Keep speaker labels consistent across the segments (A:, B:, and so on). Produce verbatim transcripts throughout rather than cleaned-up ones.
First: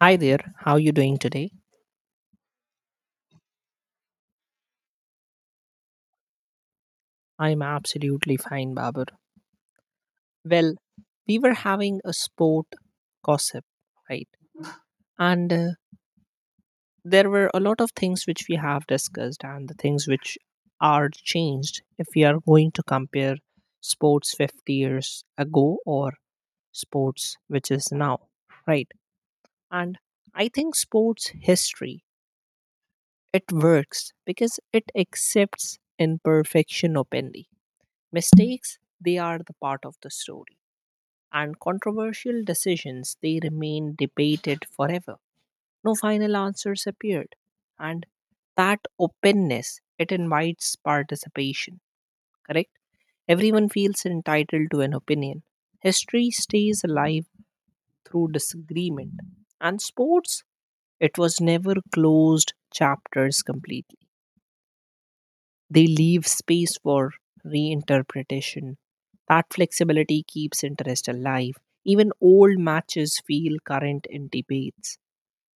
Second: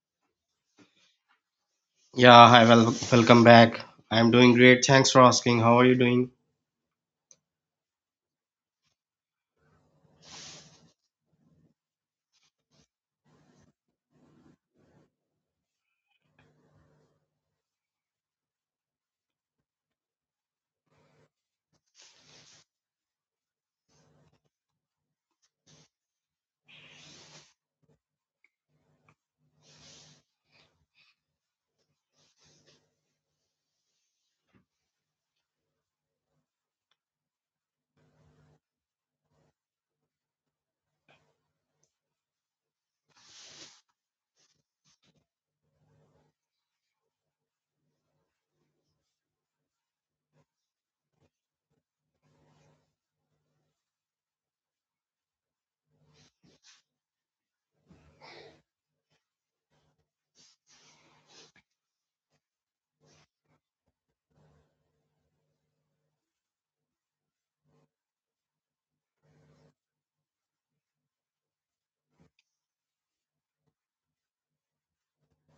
A: Hi there, how you doing today?
B: Yeah, hi, well, welcome back. I'm doing great. Thanks for asking. How are you doing?
A: I'm absolutely fine, Babur. Well, we were having a sport gossip, right? And uh, there were a lot of things which we have discussed and the things which are changed if we are going to compare sports fifty years ago or sports which is now, right? And I think sports history it works because it accepts imperfection openly. Mistakes, they are the part of the story. And controversial decisions, they remain debated forever. No final answers appeared. And that openness, it invites participation, correct? Everyone feels entitled to an opinion. History stays alive through disagreement. And sports, it was never closed chapters completely. They leave space for reinterpretation. That flexibility keeps interest alive. Even old matches feel current in debates.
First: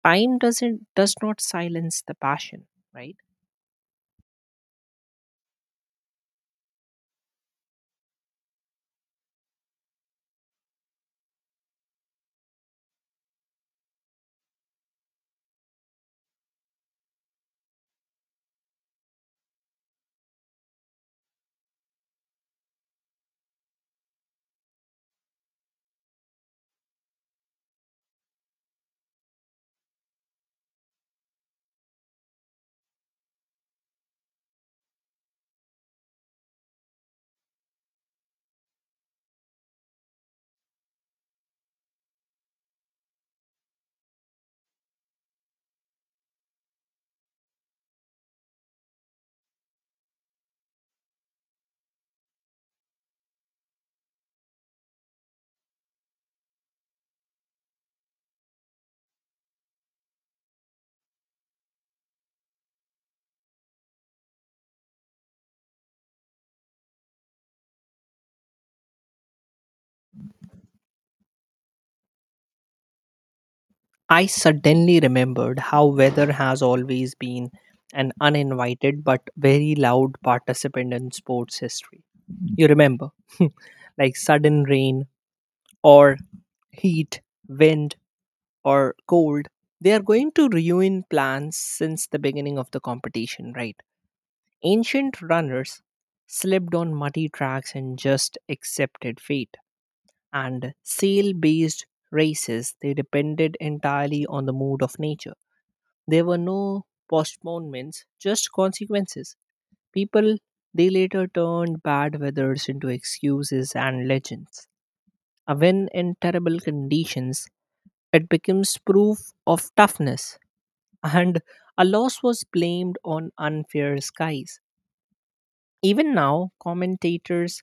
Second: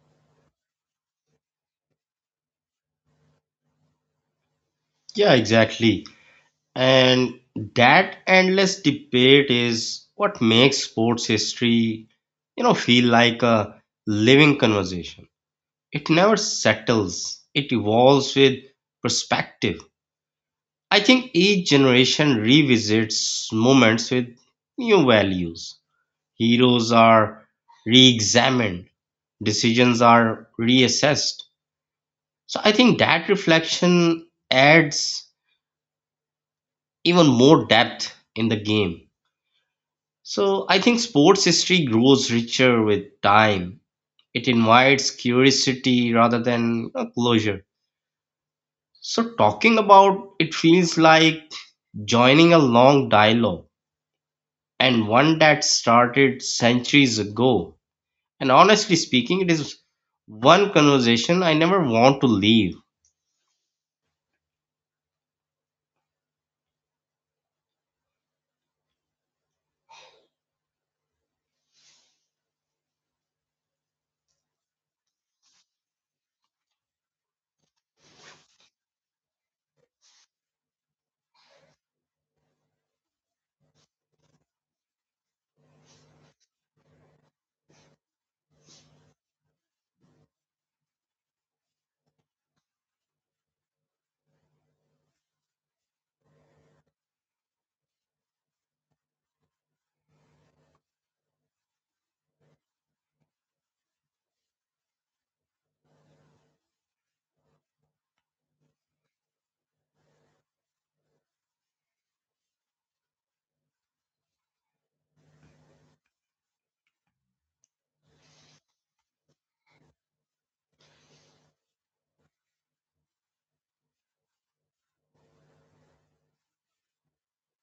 A: Time doesn't does not silence the passion, right?
B: Yeah, exactly. And that endless debate is what makes sports history, you know, feel like a living conversation. It never settles, it evolves with perspective. I think each generation revisits moments with new values. Heroes are re examined, decisions are reassessed. So I think that reflection adds even more depth in the game. So I think sports history grows richer with time. It invites curiosity rather than you closure. So talking about it feels like joining a long dialogue, and one that started centuries ago. And honestly speaking, it is one conversation I never want to leave.
A: I suddenly remembered how weather has always been an uninvited but very loud participant in sports history. You remember, like sudden rain or heat, wind, or cold, they are going to ruin plans since the beginning of the competition, right? Ancient runners slipped on muddy tracks and just accepted fate. And sail based races, they depended entirely on the mood of nature. There were no postponements, just consequences. People they later turned bad weathers into excuses and legends. A win in terrible conditions, it becomes proof of toughness and a loss was blamed on unfair skies. Even now, commentators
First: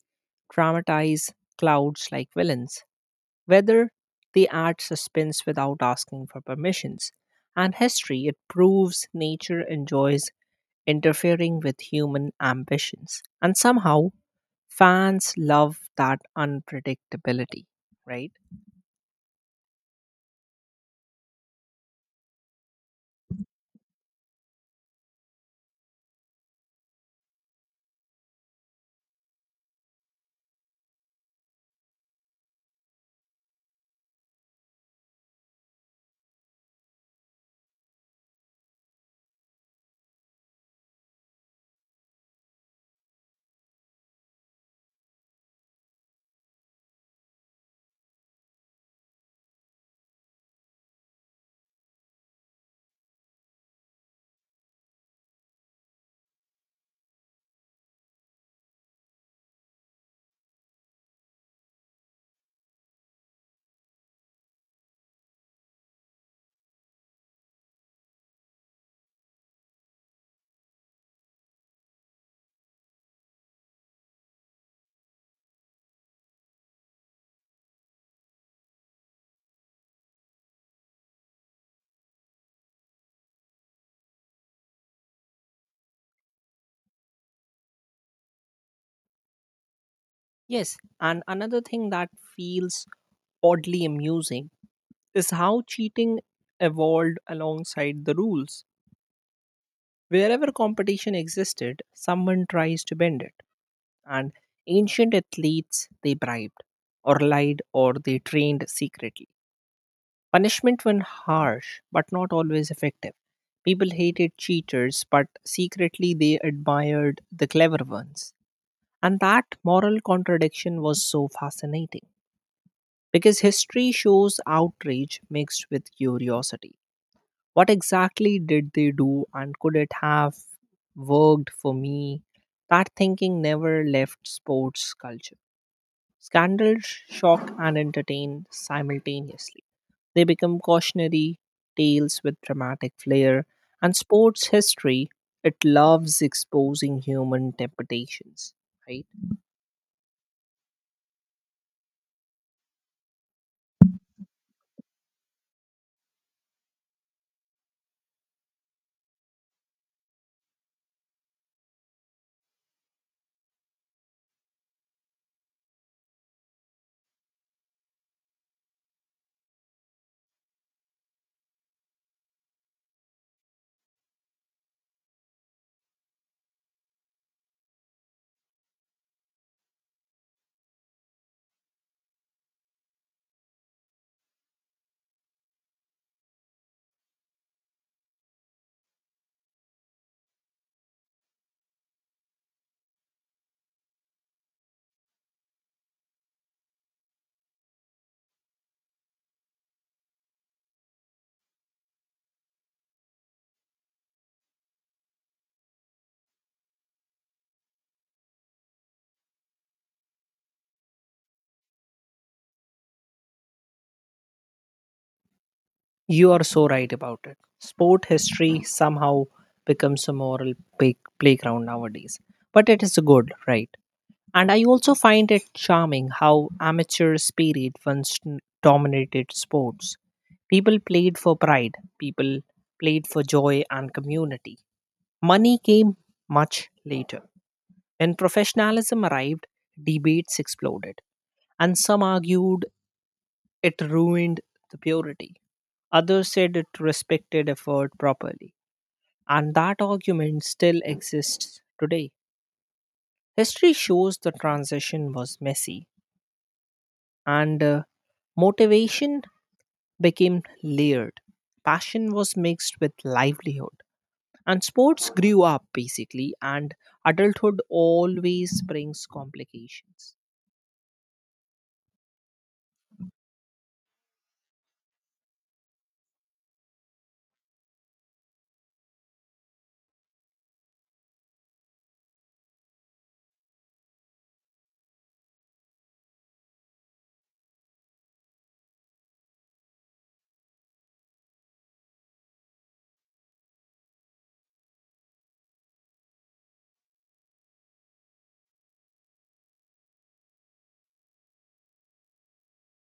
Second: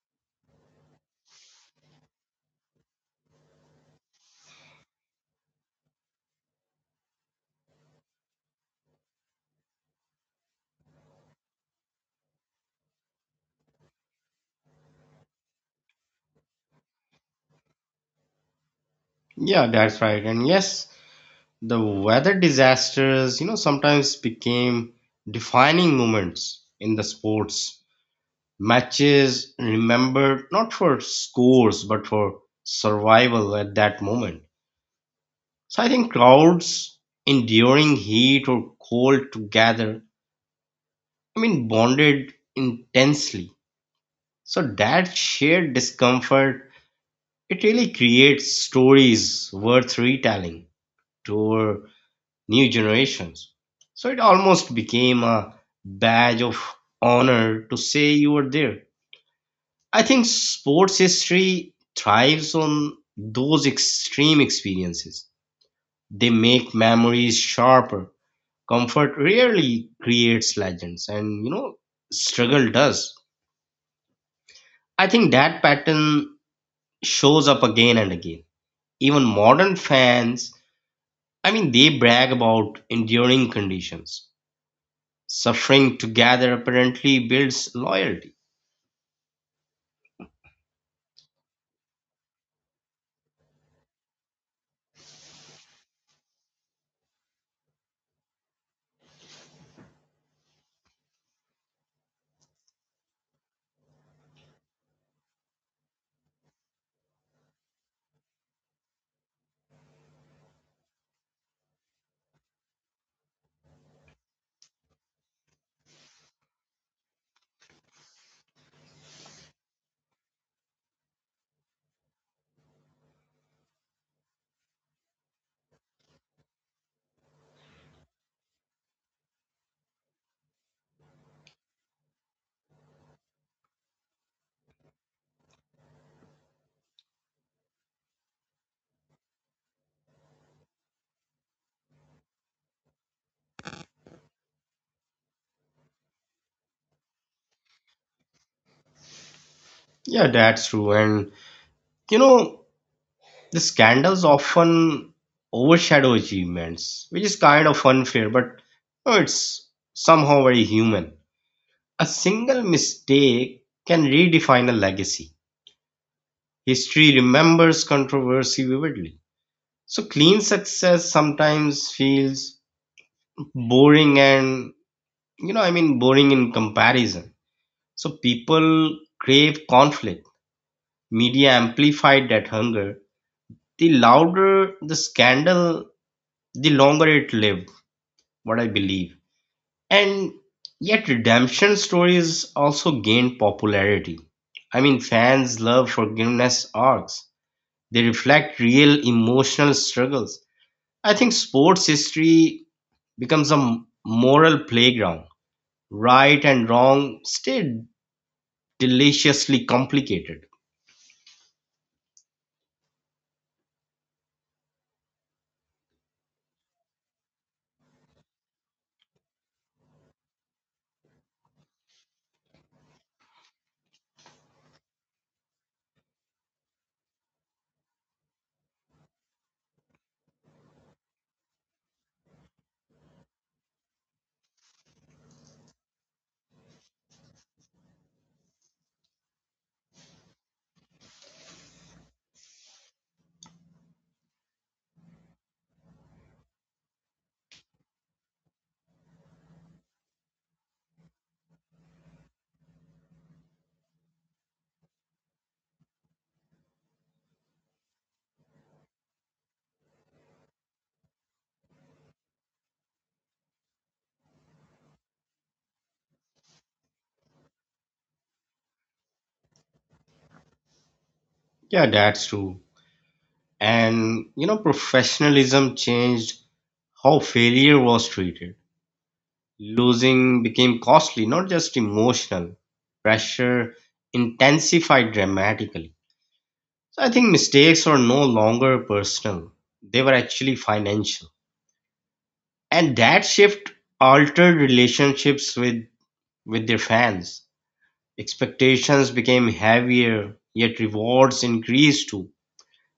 A: dramatize clouds like villains, whether they add suspense without asking for permissions. And history, it proves nature enjoys interfering with human ambitions. And somehow, fans love that unpredictability, right?
B: Yeah, that's right. And yes, the weather disasters, you know, sometimes became defining moments in the sports. Matches remembered not for scores but for survival at that moment. So I think crowds enduring heat or cold together, I mean, bonded intensely. So that shared discomfort, it really creates stories worth retelling to our new generations. So it almost became a badge of honor to say you were there. I think sports history thrives on those extreme experiences. They make memories sharper. Comfort rarely creates legends, and you know, struggle does. I think that pattern shows up again and again. Even modern fans, I mean, they brag about enduring conditions. Suffering together apparently builds loyalty.
A: Yes, and another thing that feels oddly amusing is how cheating evolved alongside the rules. Wherever competition existed, someone tries to bend it. And ancient athletes, they bribed, or lied, or they trained secretly. Punishment when harsh, but not always effective. People hated cheaters, but secretly they admired the clever ones. And that moral contradiction was so fascinating because history shows outrage mixed with curiosity. What exactly did they do, and could it have worked for me? That thinking never left sports culture. Scandals shock and entertain simultaneously. They become cautionary tales with dramatic flair, and sports history, it loves exposing human temptations, right?
B: Yeah, that's true. And you know, the scandals often overshadow achievements, which is kind of unfair, but you know, it's somehow very human. A single mistake can redefine a legacy. History remembers controversy vividly. So clean success sometimes feels boring, and you know, I mean boring in comparison. So people crave conflict. Media amplified that hunger. The louder the scandal, the longer it lived, what I believe. And yet, redemption stories also gained popularity. I mean, fans love forgiveness arcs. They reflect real emotional struggles. I think sports history becomes a m- moral playground. Right and wrong stay deliciously complicated.
A: You are so right about it. Sport history somehow becomes a moral play- playground nowadays, but it is good, right? And I also find it charming how amateur spirit once n- dominated sports. People played for pride, people played for joy and community. Money came much later. When professionalism arrived, debates exploded, and some argued it ruined the purity. Others said it respected effort properly, and that argument still exists today. History shows the transition was messy and uh, motivation became layered. Passion was mixed with livelihood, and sports grew up basically. And adulthood always brings complications.
B: Yeah, that's true. And you know, professionalism changed how failure was treated. Losing became costly, not just emotional. Pressure intensified dramatically. So I think mistakes are no longer personal, they were actually financial. And that shift altered relationships with, with their fans. Expectations became heavier, yet rewards increased too.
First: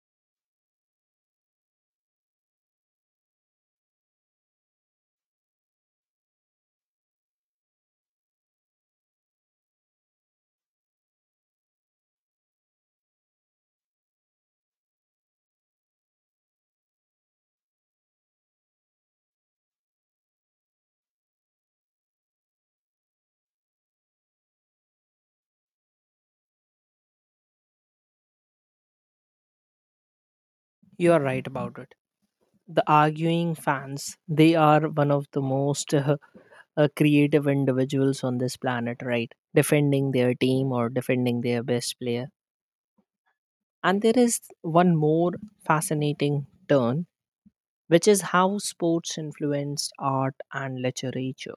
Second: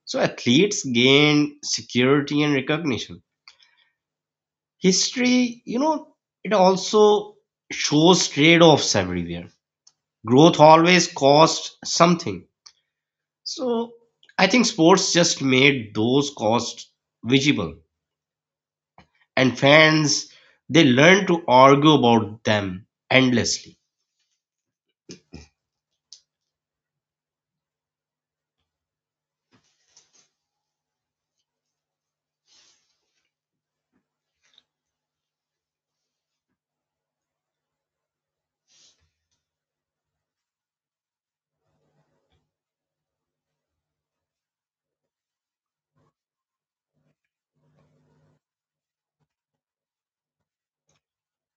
B: So athletes gained security and recognition. History, you know, it also shows trade-offs everywhere. Growth always costs something. So I think sports just made those costs visible, and fans, they learn to argue about them endlessly.
A: You are right about it. The arguing fans, they are one of the most uh, uh, creative individuals on this planet, right? Defending their team or defending their best player. And there is one more fascinating turn which is how sports influenced art and literature.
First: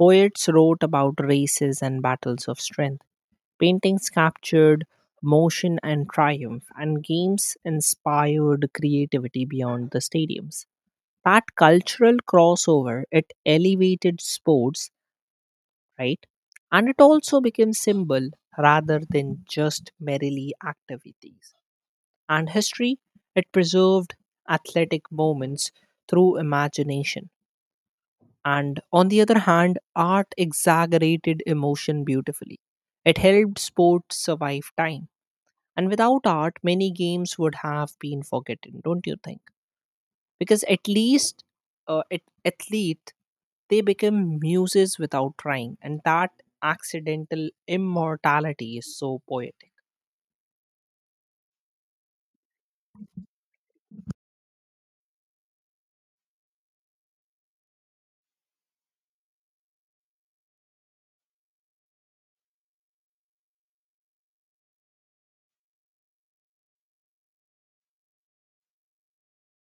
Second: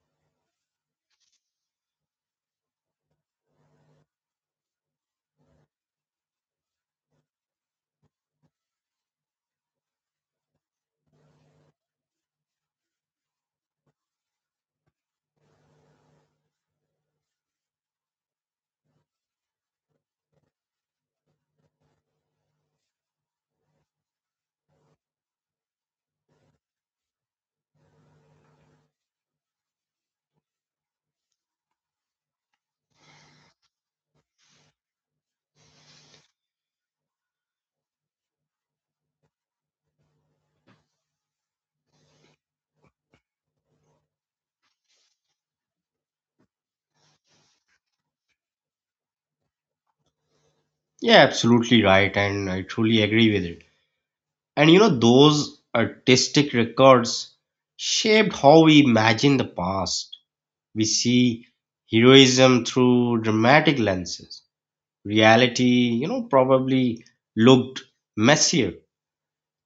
A: Poets wrote about races and battles of strength. Paintings captured motion and triumph, and games inspired creativity beyond the stadiums. That cultural crossover, it elevated sports, right? And it also became symbol rather than just merely activities. And history, it preserved athletic moments through imagination. And on the other hand, art exaggerated emotion beautifully. It helped sports survive time. And without art, many games would have been forgotten, don't you think? Because at least, uh, at, athlete, they become muses without trying. And that accidental immortality is so poetic.
B: Yeah, absolutely right, and I truly agree with it. And you know, those artistic records shaped how we imagine the past. We see heroism through dramatic lenses. Reality, you know, probably looked messier.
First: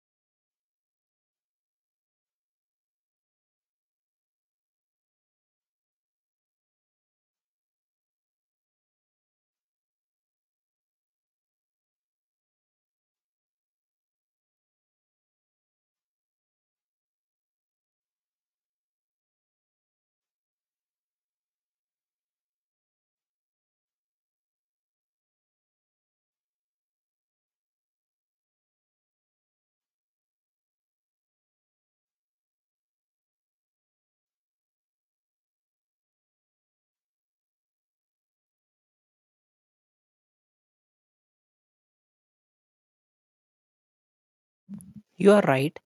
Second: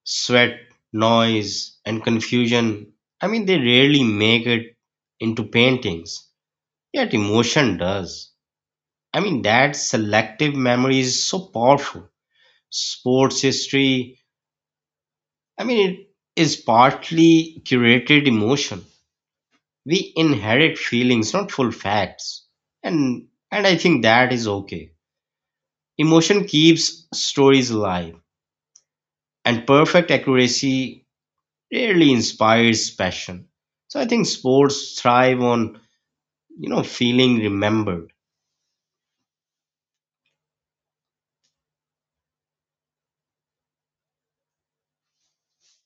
B: Sweat, noise, and confusion. I mean, they rarely make it into paintings, yet emotion does. I mean, that selective memory is so powerful. Sports history, I mean, it is partly curated emotion. We inherit feelings, not full facts. And and I think that is okay. Emotion keeps stories alive, and perfect accuracy rarely inspires passion. So I think sports thrive on, you know, feeling remembered.
A: You are right.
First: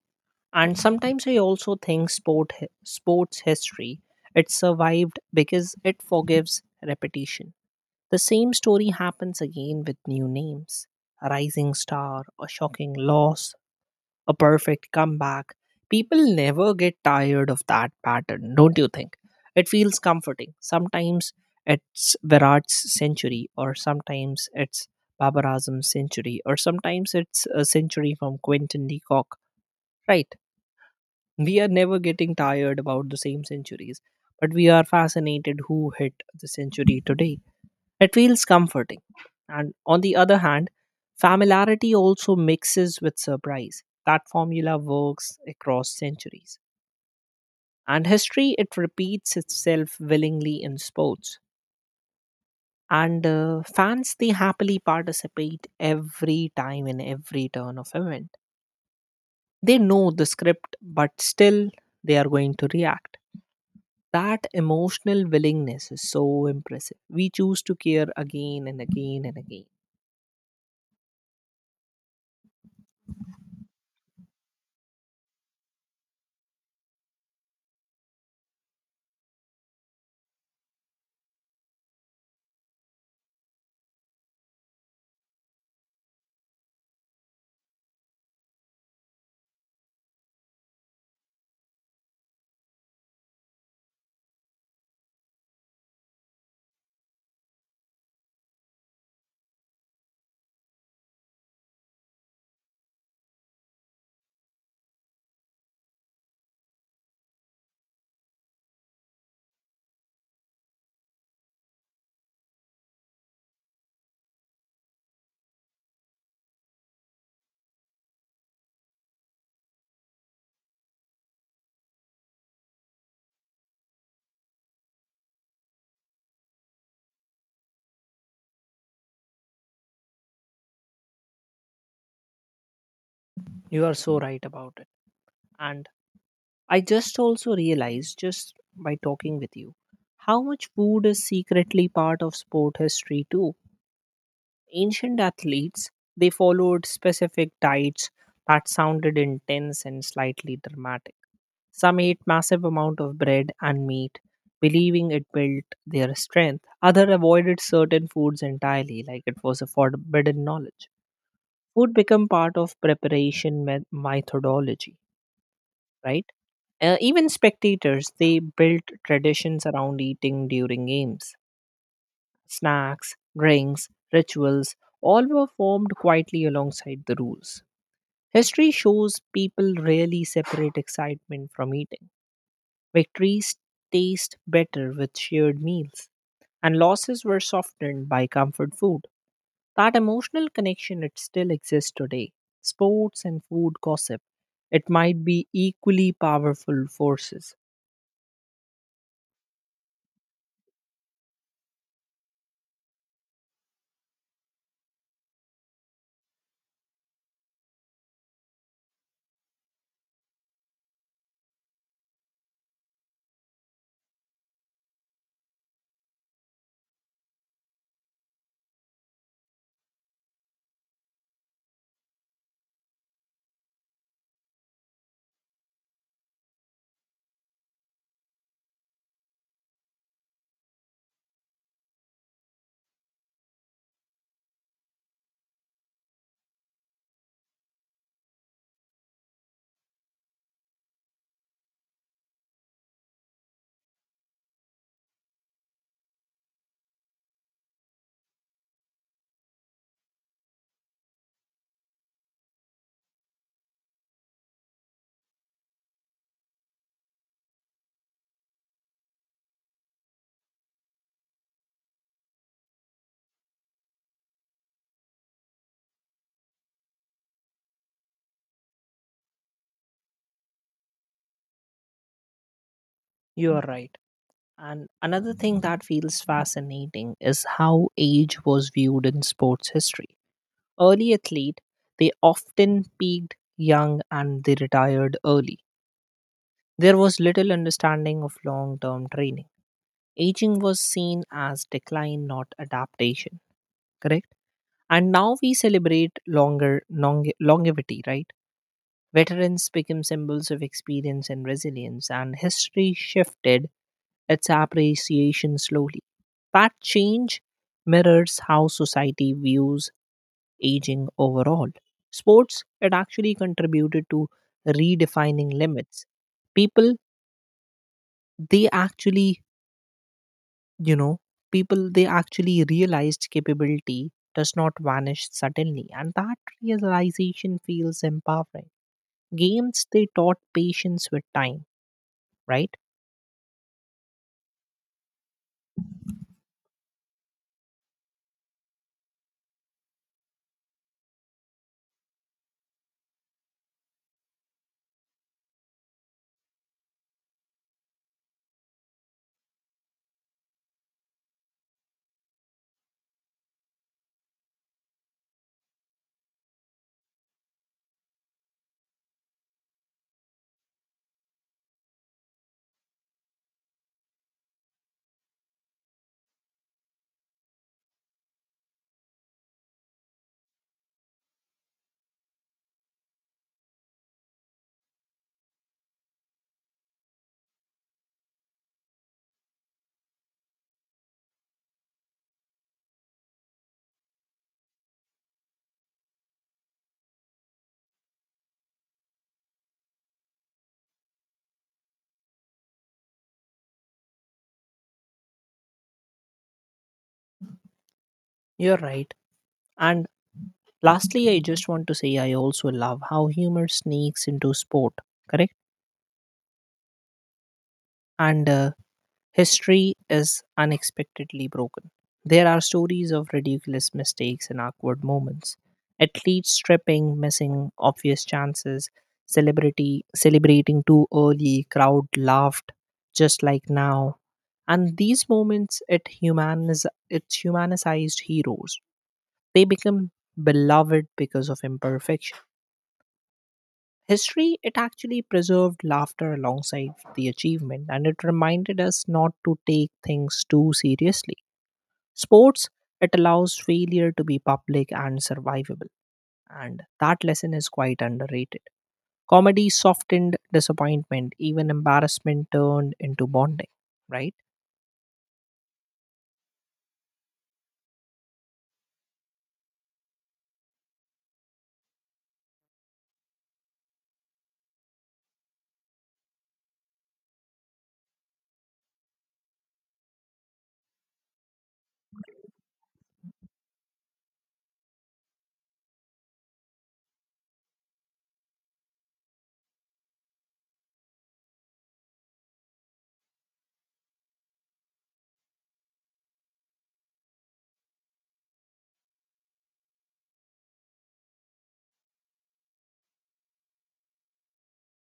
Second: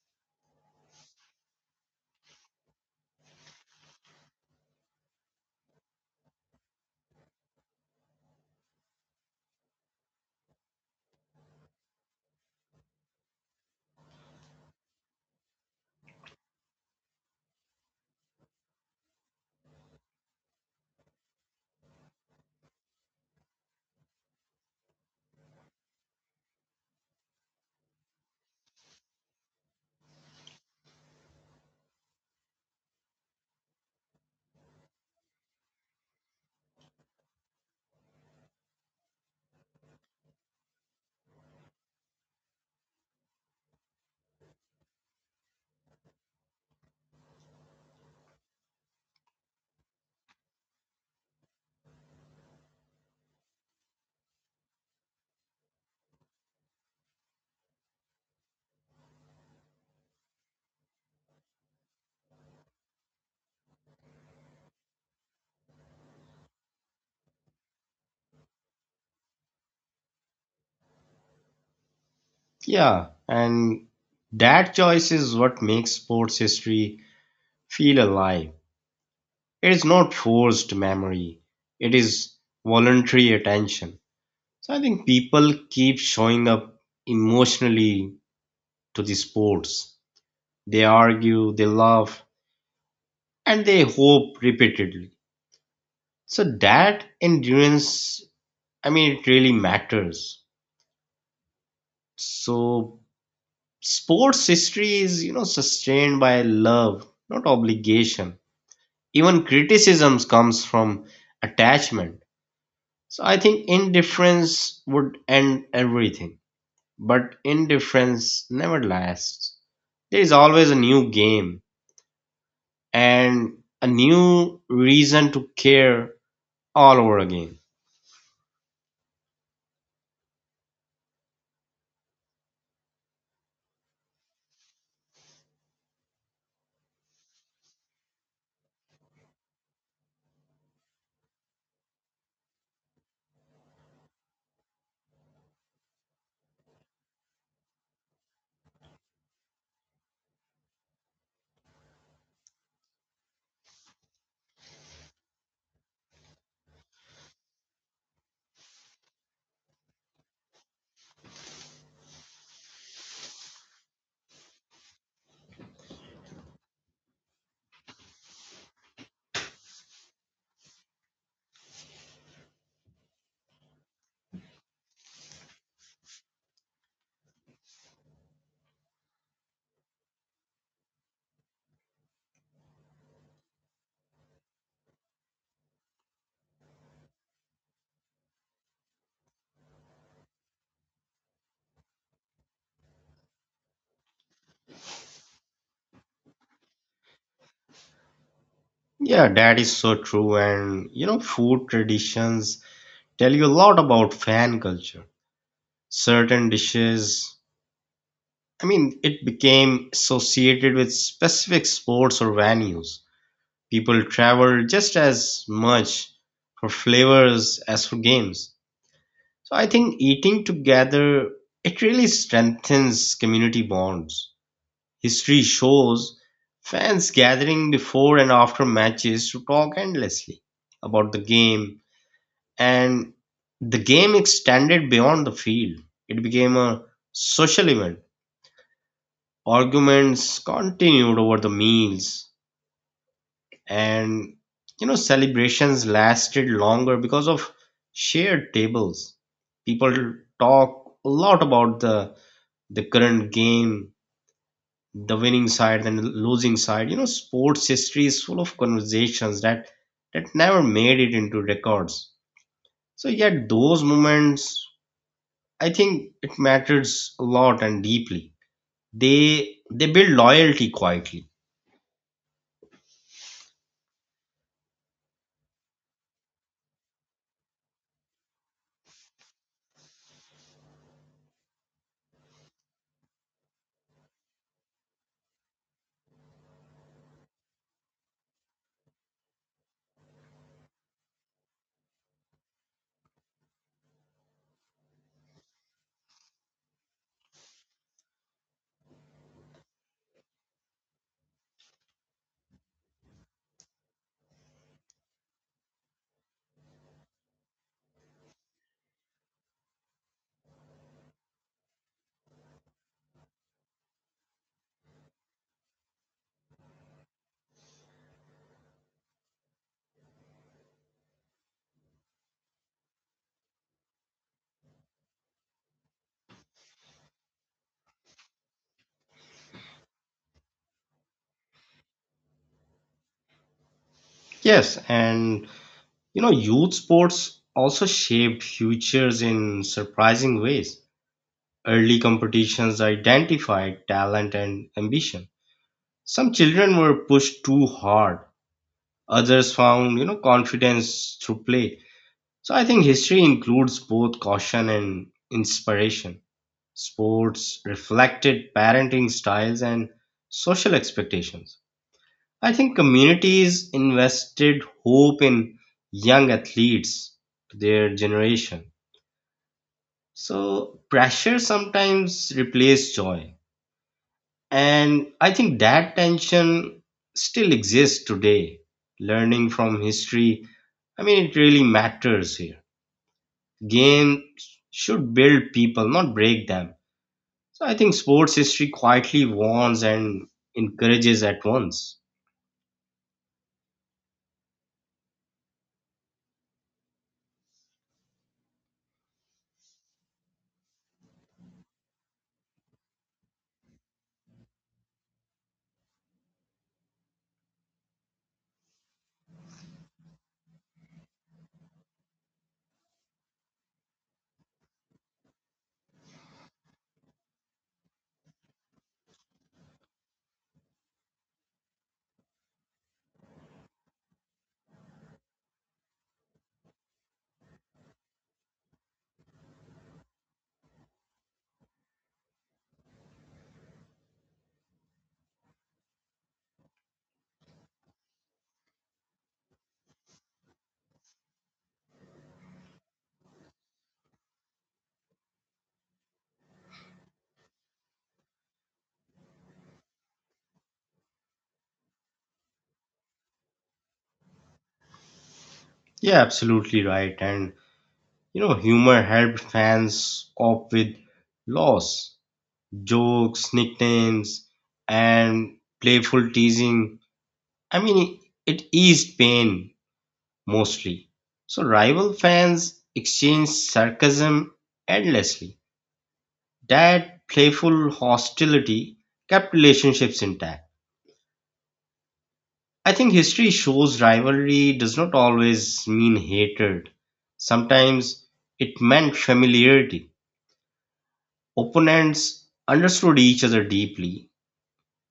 A: And sometimes I also think sport hi- sports history it survived because it forgives repetition. The same story happens again with new names. A rising star, a shocking loss, a perfect comeback. People never get tired of that pattern, don't you think? It feels comforting. Sometimes it's Virat's century, or sometimes it's Babar Azam's century, or sometimes it's a century from Quentin Decock, right? We are never getting tired about the same centuries, but we are fascinated who hit the century today. It feels comforting. And on the other hand, familiarity also mixes with surprise. That formula works across centuries. And history, it repeats itself willingly in sports. And uh, fans, they happily participate every time in every turn of event. They know the script, but still they are going to react. That emotional willingness is so impressive. We choose to care again and again and again.
B: Yeah, and that choice is what makes sports history feel alive. It is not forced memory, it is voluntary attention. So I think people keep showing up emotionally to the sports. They argue, they laugh, and they hope repeatedly. So that endurance, I mean, it really matters. So, sports history is, you know, sustained by love, not obligation. Even criticisms comes from attachment. So, I think indifference would end everything. But indifference never lasts. There is always a new game and a new reason to care all over again.
A: You are so right about it. And I just also realized, just by talking with you, how much food is secretly part of sport history too. Ancient athletes, they followed specific diets that sounded intense and slightly dramatic. Some ate massive amount of bread and meat, believing it built their strength. Other avoided certain foods entirely, like it was a forbidden knowledge. Food become part of preparation me- methodology, right? Uh, even spectators, they built traditions around eating during games. Snacks, drinks, rituals, all were formed quietly alongside the rules. History shows people rarely separate excitement from eating. Victories taste better with shared meals, and losses were softened by comfort food. That emotional connection it still exists today. Sports and food gossip, it might be equally powerful forces.
B: Yeah, that is so true. And, you know, food traditions tell you a lot about fan culture. Certain dishes, I mean, it became associated with specific sports or venues. People travel just as much for flavors as for games. So I think eating together, it really strengthens community bonds. History shows fans gathering before and after matches to talk endlessly about the game, and the game extended beyond the field. It became a social event. Arguments continued over the meals, and you know, celebrations lasted longer because of shared tables. People talk a lot about the the current game, the winning side and the losing side. You know, sports history is full of conversations that that never made it into records. So yet those moments, I think it matters a lot and deeply. They they build loyalty quietly.
A: You are right. And another thing that feels fascinating is how age was viewed in sports history. Early athlete, they often peaked young and they retired early. There was little understanding of long-term training. Aging was seen as decline, not adaptation, correct? And now we celebrate longer longe- longevity, right? Veterans become symbols of experience and resilience, and history shifted its appreciation slowly. That change mirrors how society views aging overall. Sports, it actually contributed to redefining limits. People, they actually you know People they actually realized capability does not vanish suddenly, and that realization feels empowering. Games they taught patience with time, right?
B: Yes, and you know, youth sports also shaped futures in surprising ways. Early competitions identified talent and ambition. Some children were pushed too hard. Others found, you know, confidence through play. So I think history includes both caution and inspiration. Sports reflected parenting styles and social expectations. I think communities invested hope in young athletes, their generation. So pressure sometimes replaced joy. And I think that tension still exists today. Learning from history, I mean, it really matters here. Games should build people, not break them. So I think sports history quietly warns and encourages at once.
A: You're right. And lastly I just want to say I also love how humor sneaks into sport, correct? And uh, History is unexpectedly broken. There are stories of ridiculous mistakes and awkward moments. Athletes tripping, missing obvious chances, celebrity celebrating too early, crowd laughed just like now. And these moments it humaniz it's humanized heroes. They become beloved because of imperfection. History, it actually preserved laughter alongside the achievement, and it reminded us not to take things too seriously. Sports, it allows failure to be public and survivable, and that lesson is quite underrated. Comedy softened disappointment, even embarrassment turned into bonding, right?
B: Yeah, absolutely right. And you know, humor helped fans cope with loss, jokes, nicknames, and playful teasing. I mean, it eased pain mostly. So rival fans exchanged sarcasm endlessly. That playful hostility kept relationships intact. I think history shows rivalry does not always mean hatred. Sometimes it meant familiarity. Opponents understood each other deeply.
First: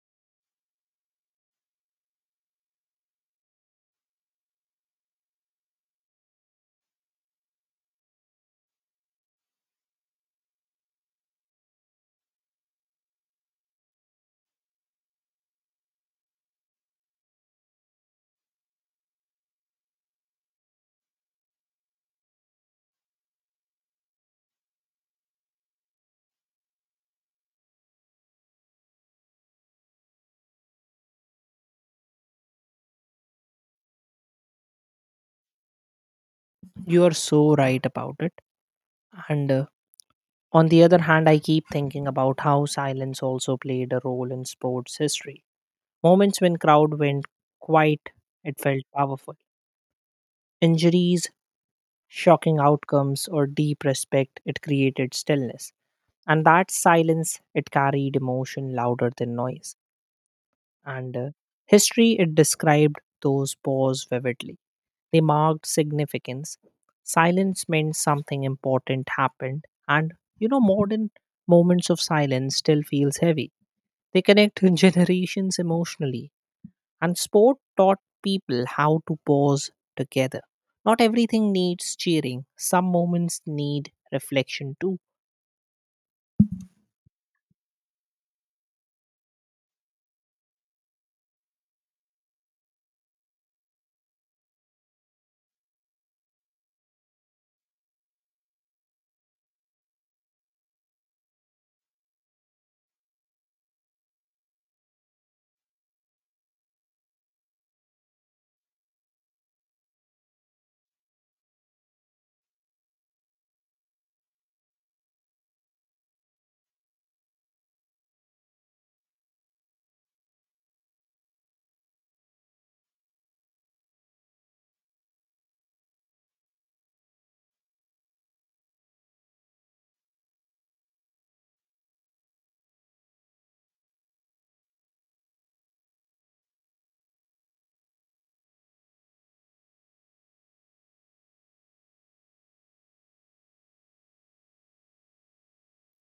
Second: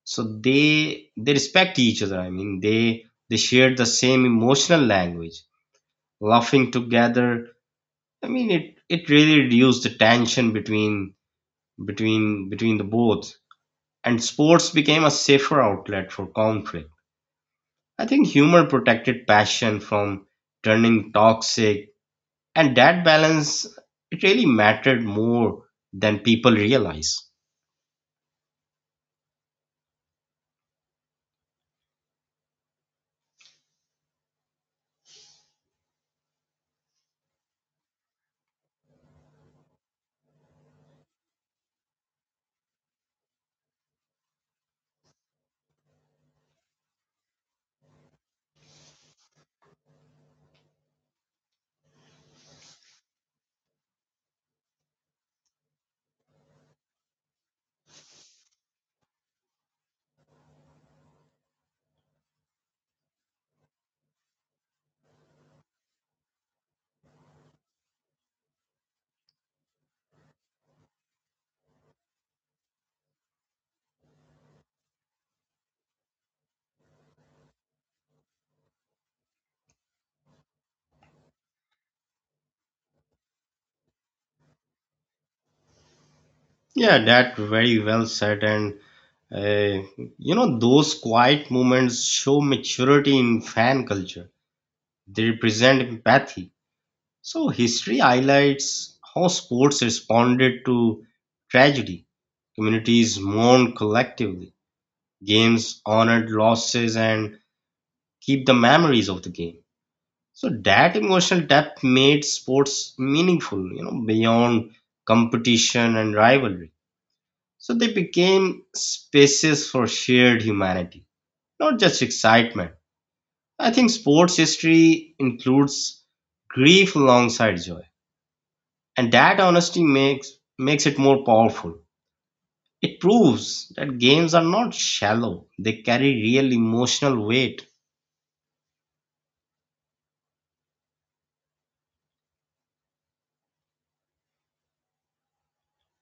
B: So they they respect each other. I mean they they shared the same emotional language, laughing together. I mean it, it really reduced the tension between between between the both. And sports became a safer outlet for conflict. I think humor protected passion from turning toxic, and that balance, it really mattered more than people realize.
A: You are so right about it. And uh, On the other hand, I keep thinking about how silence also played a role in sports history. Moments when crowd went quiet, it felt powerful. Injuries, shocking outcomes, or deep respect, it created stillness. And that silence, it carried emotion louder than noise. And uh, history it described those wars vividly. They marked significance. Silence meant something important happened, and you know, modern moments of silence still feels heavy. They connect generations emotionally, and sport taught people how to pause together. Not everything needs cheering. Some moments need reflection too.
B: Yeah, that very well said. And uh, you know, those quiet moments show maturity in fan culture. They represent empathy. So history highlights how sports responded to tragedy. Communities mourned collectively. Games honored losses and keep the memories of the game. So that emotional depth made sports meaningful, you know, beyond competition and rivalry. So they became spaces for shared humanity, not just excitement. I think sports history includes grief alongside joy, and that honesty makes makes it more powerful. It proves that games are not shallow; they carry real emotional weight.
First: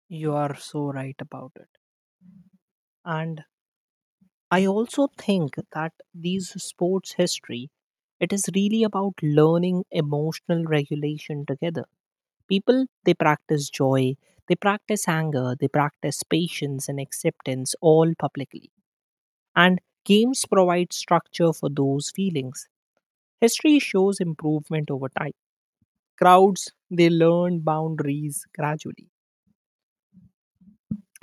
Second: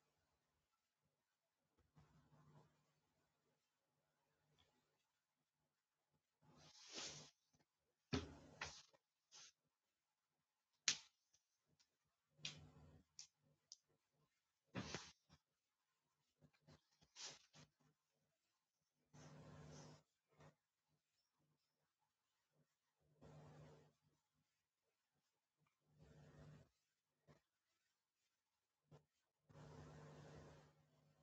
A: You are so right about it. And I also think that these sports history, it is really about learning emotional regulation together. People, they practice joy, they practice anger, they practice patience and acceptance all publicly. And games provide structure for those feelings. History shows improvement over time. Crowds, they learn boundaries gradually.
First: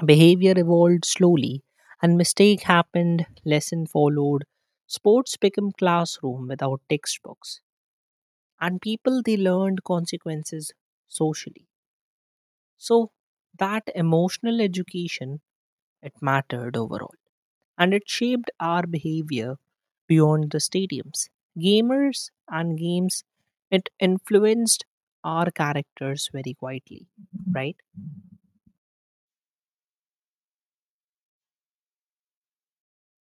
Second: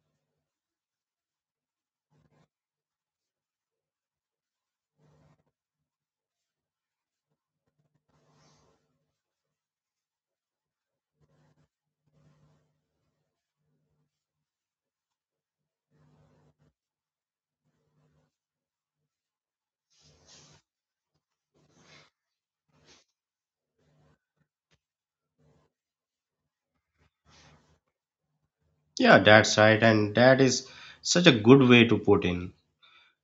A: Behavior evolved slowly, and mistake happened, lesson followed. Sports became classroom without textbooks, and people they learned consequences socially. So that emotional education it mattered overall, and it shaped our behavior beyond the stadiums. Gamers and games it influenced our characters very quietly, right?
B: Yeah, that's right, and that is such a good way to put in.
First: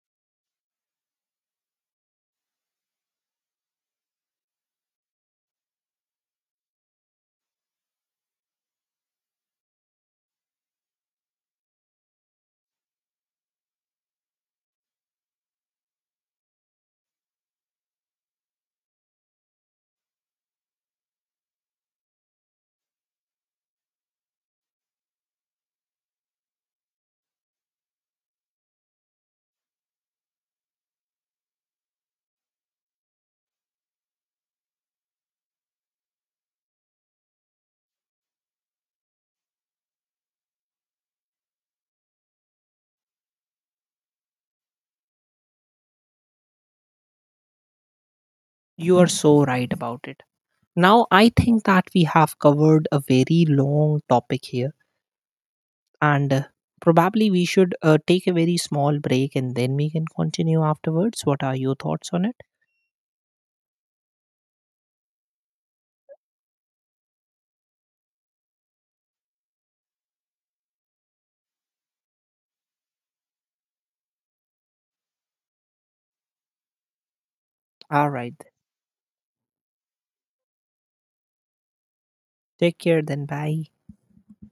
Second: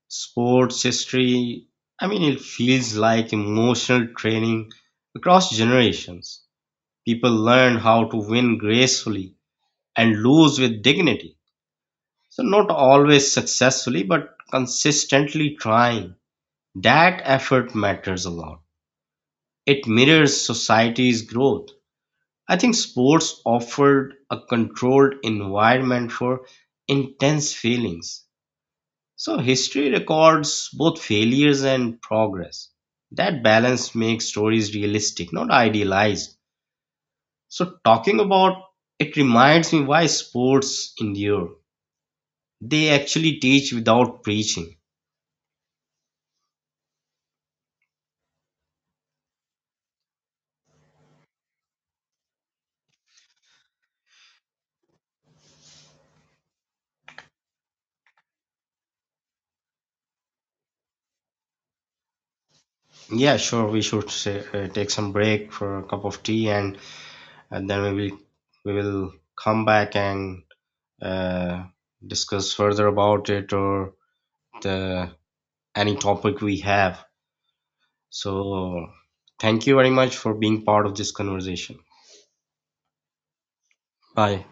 B: Sports history, I mean, it feels like emotional training across generations. People learn how to win gracefully and lose with dignity. So, not always successfully, but consistently trying. That effort matters a lot. It mirrors society's growth. I think sports offered a controlled environment for intense feelings. So history records both failures and progress. That balance makes stories realistic, not idealized. So talking about it reminds me why sports endure. They actually teach without preaching.
A: You are so right about it. Now, I think that we have covered a very long topic here, and uh, probably we should uh, take a very small break and then we can continue afterwards. What are your thoughts on it?
B: Yeah, sure. We should say, uh, take some break for a cup of tea, and, and then we will we will come back and uh, discuss further about it or the any topic we have.
A: All right.
B: So, thank you very much for being part of this conversation.
A: Take care then. Bye.
B: Bye.